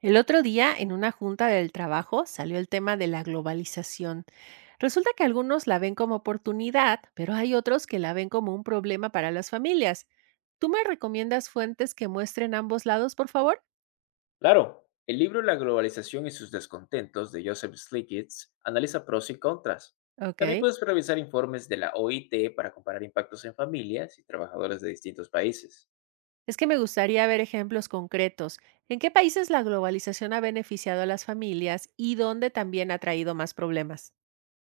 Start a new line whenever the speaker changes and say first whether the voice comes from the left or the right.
right: El otro día, en una junta del trabajo, salió el tema de la globalización. Resulta que algunos la ven como oportunidad, pero hay otros que la ven como un problema para las familias. ¿Tú me recomiendas fuentes que muestren ambos lados, por favor?
left: Claro, el libro La globalización y sus descontentos de Joseph Slickitz analiza pros y contras.
right: Ok.
left: También puedes revisar informes de la OIT para comparar impactos en familias y trabajadores de distintos países.
right: Es que me gustaría ver ejemplos concretos. ¿En qué países la globalización ha beneficiado a las familias y dónde también ha traído más problemas?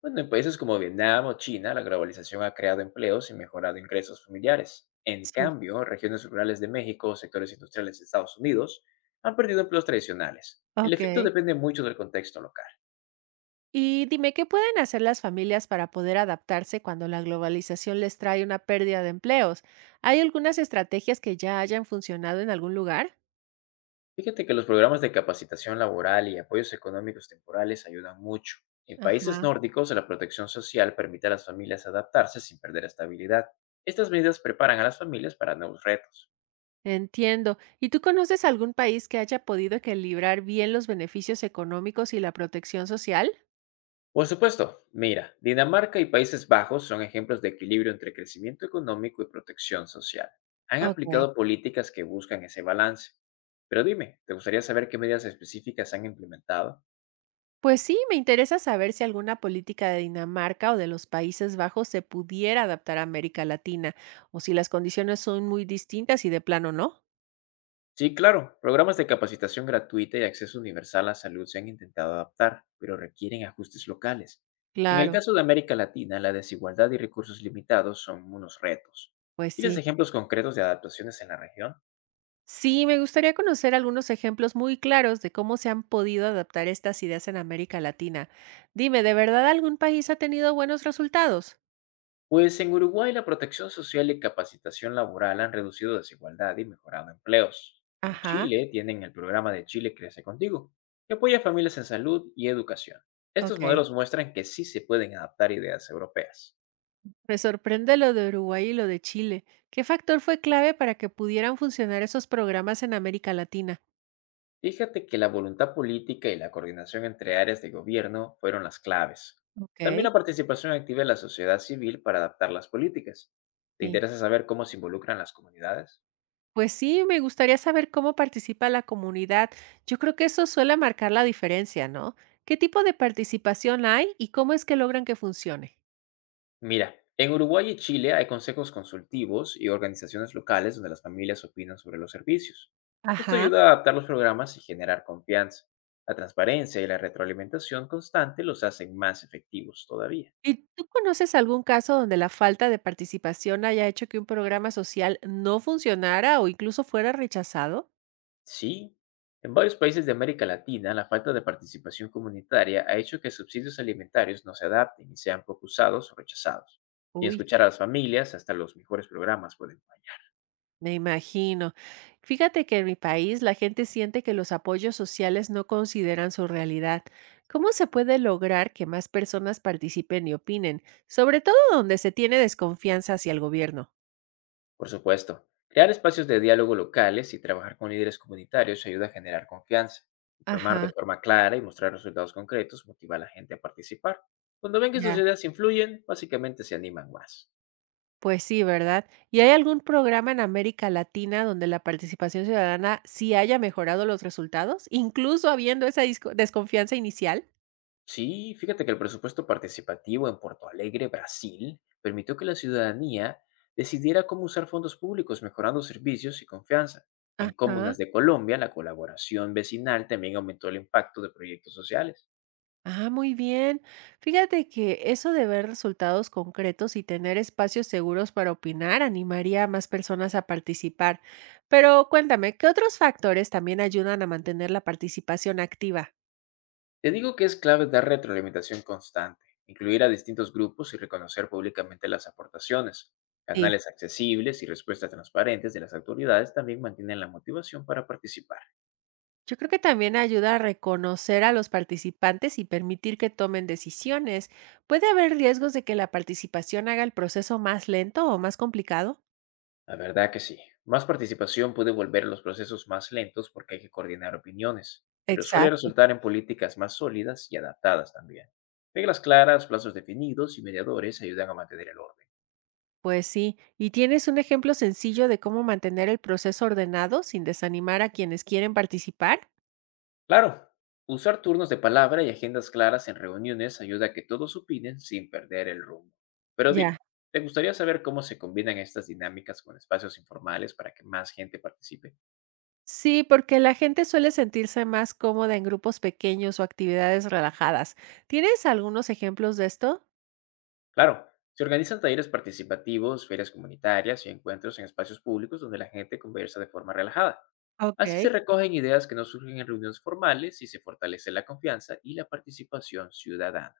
left: Bueno, en países como Vietnam o China, la globalización ha creado empleos y mejorado ingresos familiares. En
right: Sí.
left: cambio, regiones rurales de México o sectores industriales de Estados Unidos han perdido empleos tradicionales. El
right: Ok.
left: efecto depende mucho del contexto local.
right: Y dime, ¿qué pueden hacer las familias para poder adaptarse cuando la globalización les trae una pérdida de empleos? ¿Hay algunas estrategias que ya hayan funcionado en algún lugar?
left: Fíjate que los programas de capacitación laboral y apoyos económicos temporales ayudan mucho. En países
right: Ajá,
left: nórdicos, la protección social permite a las familias adaptarse sin perder estabilidad. Estas medidas preparan a las familias para nuevos retos.
right: entiendo. ¿Y tú conoces algún país que haya podido equilibrar bien los beneficios económicos y la protección social?
left: Por supuesto, mira, Dinamarca y Países Bajos son ejemplos de equilibrio entre crecimiento económico y protección social. Han
right: Ok.
left: aplicado políticas que buscan ese balance. Pero dime, ¿te gustaría saber qué medidas específicas han implementado?
right: Pues sí, me interesa saber si alguna política de Dinamarca o de los Países Bajos se pudiera adaptar a América Latina, o si las condiciones son muy distintas y de plano no.
left: Sí, claro. Programas de capacitación gratuita y acceso universal a salud se han intentado adaptar, pero requieren ajustes locales. En el
right: Claro,
left: caso de América Latina, la desigualdad y recursos limitados son unos retos.
right: pues
left: ¿Tienes
right: sí.
left: ejemplos concretos de adaptaciones en la región?
right: Sí, me gustaría conocer algunos ejemplos muy claros de cómo se han podido adaptar estas ideas en América Latina. Dime, ¿de verdad algún país ha tenido buenos resultados?
left: Pues en Uruguay la protección social y capacitación laboral han reducido desigualdad y mejorado empleos. En
right: Ajá,
left: Chile tienen el programa de Chile Crece Contigo, que apoya a familias en salud y educación. Estos
right: ok.
left: modelos muestran que sí se pueden adaptar ideas europeas.
right: Me sorprende lo de Uruguay y lo de Chile. ¿Qué factor fue clave para que pudieran funcionar esos programas en América Latina?
left: Fíjate que la voluntad política y la coordinación entre áreas de gobierno fueron las claves. También
right: Ok,
left: la participación activa de la sociedad civil para adaptar las políticas. ¿Te
right: sí.
left: interesa saber cómo se involucran las comunidades?
right: Pues sí, me gustaría saber cómo participa la comunidad. Yo creo que eso suele marcar la diferencia, ¿no? ¿Qué tipo de participación hay y cómo es que logran que funcione?
left: Mira, en Uruguay y Chile hay consejos consultivos y organizaciones locales donde las familias opinan sobre los servicios. Esto
right: Ajá.
left: ayuda a adaptar los programas y generar confianza. La transparencia y la retroalimentación constante los hacen más efectivos todavía.
right: ¿Y tú conoces algún caso donde la falta de participación haya hecho que un programa social no funcionara o incluso fuera rechazado?
left: Sí, en varios países de América Latina, la falta de participación comunitaria ha hecho que subsidios alimentarios no se adapten y sean poco usados o rechazados. Sin
right: Uy,
left: escuchar a las familias, hasta los mejores programas pueden fallar.
right: me imagino. Fíjate que en mi país la gente siente que los apoyos sociales no consideran su realidad. ¿Cómo se puede lograr que más personas participen y opinen, sobre todo donde se tiene desconfianza hacia el gobierno?
left: Por supuesto, crear espacios de diálogo locales y trabajar con líderes comunitarios ayuda a generar confianza. Informar de
right: Ajá,
left: forma clara y mostrar resultados concretos motiva a la gente a participar. Cuando ven que sus
right: ya.
left: ideas influyen, básicamente se animan más.
right: Pues sí, ¿verdad? ¿Y hay algún programa en América Latina donde la participación ciudadana sí haya mejorado los resultados, incluso habiendo esa desconfianza inicial?
left: Sí, fíjate que el presupuesto participativo en Porto Alegre, Brasil, permitió que la ciudadanía decidiera cómo usar fondos públicos, mejorando servicios y confianza. En
right: Ajá.
left: comunas de Colombia, la colaboración vecinal también aumentó el impacto de proyectos sociales.
right: Ah, muy bien. Fíjate que eso de ver resultados concretos y tener espacios seguros para opinar animaría a más personas a participar. Pero cuéntame, ¿qué otros factores también ayudan a mantener la participación activa?
left: Te digo que es clave dar retroalimentación constante, incluir a distintos grupos y reconocer públicamente las aportaciones. Canales accesibles y respuestas transparentes de las autoridades también mantienen la motivación para participar.
right: Yo creo que también ayuda a reconocer a los participantes y permitir que tomen decisiones. ¿Puede haber riesgos de que la participación haga el proceso más lento o más complicado?
left: La verdad que sí. Más participación puede volver los procesos más lentos porque hay que coordinar opiniones, pero suele
right: Exacto.
left: resultar en políticas más sólidas y adaptadas también. Reglas claras, plazos definidos y mediadores ayudan a mantener el orden.
right: Pues sí. ¿Y tienes un ejemplo sencillo de cómo mantener el proceso ordenado sin desanimar a quienes quieren participar?
left: Claro, usar turnos de palabra y agendas claras en reuniones ayuda a que todos opinen sin perder el rumbo. Pero
right: Ya.
left: dime, ¿te gustaría saber cómo se combinan estas dinámicas con espacios informales para que más gente participe?
right: Sí, porque la gente suele sentirse más cómoda en grupos pequeños o actividades relajadas. ¿Tienes algunos ejemplos de esto?
left: Claro, se organizan talleres participativos, ferias comunitarias y encuentros en espacios públicos donde la gente conversa de forma relajada. Así se
right: Ok.
left: recogen ideas que no surgen en reuniones formales y se fortalece la confianza y la participación ciudadana.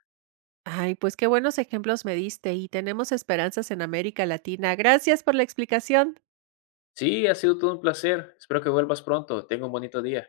right: Ay, pues qué buenos ejemplos me diste y tenemos esperanzas en América Latina. Gracias por la explicación.
left: Sí, ha sido todo un placer. Espero que vuelvas pronto. Tenga un bonito día.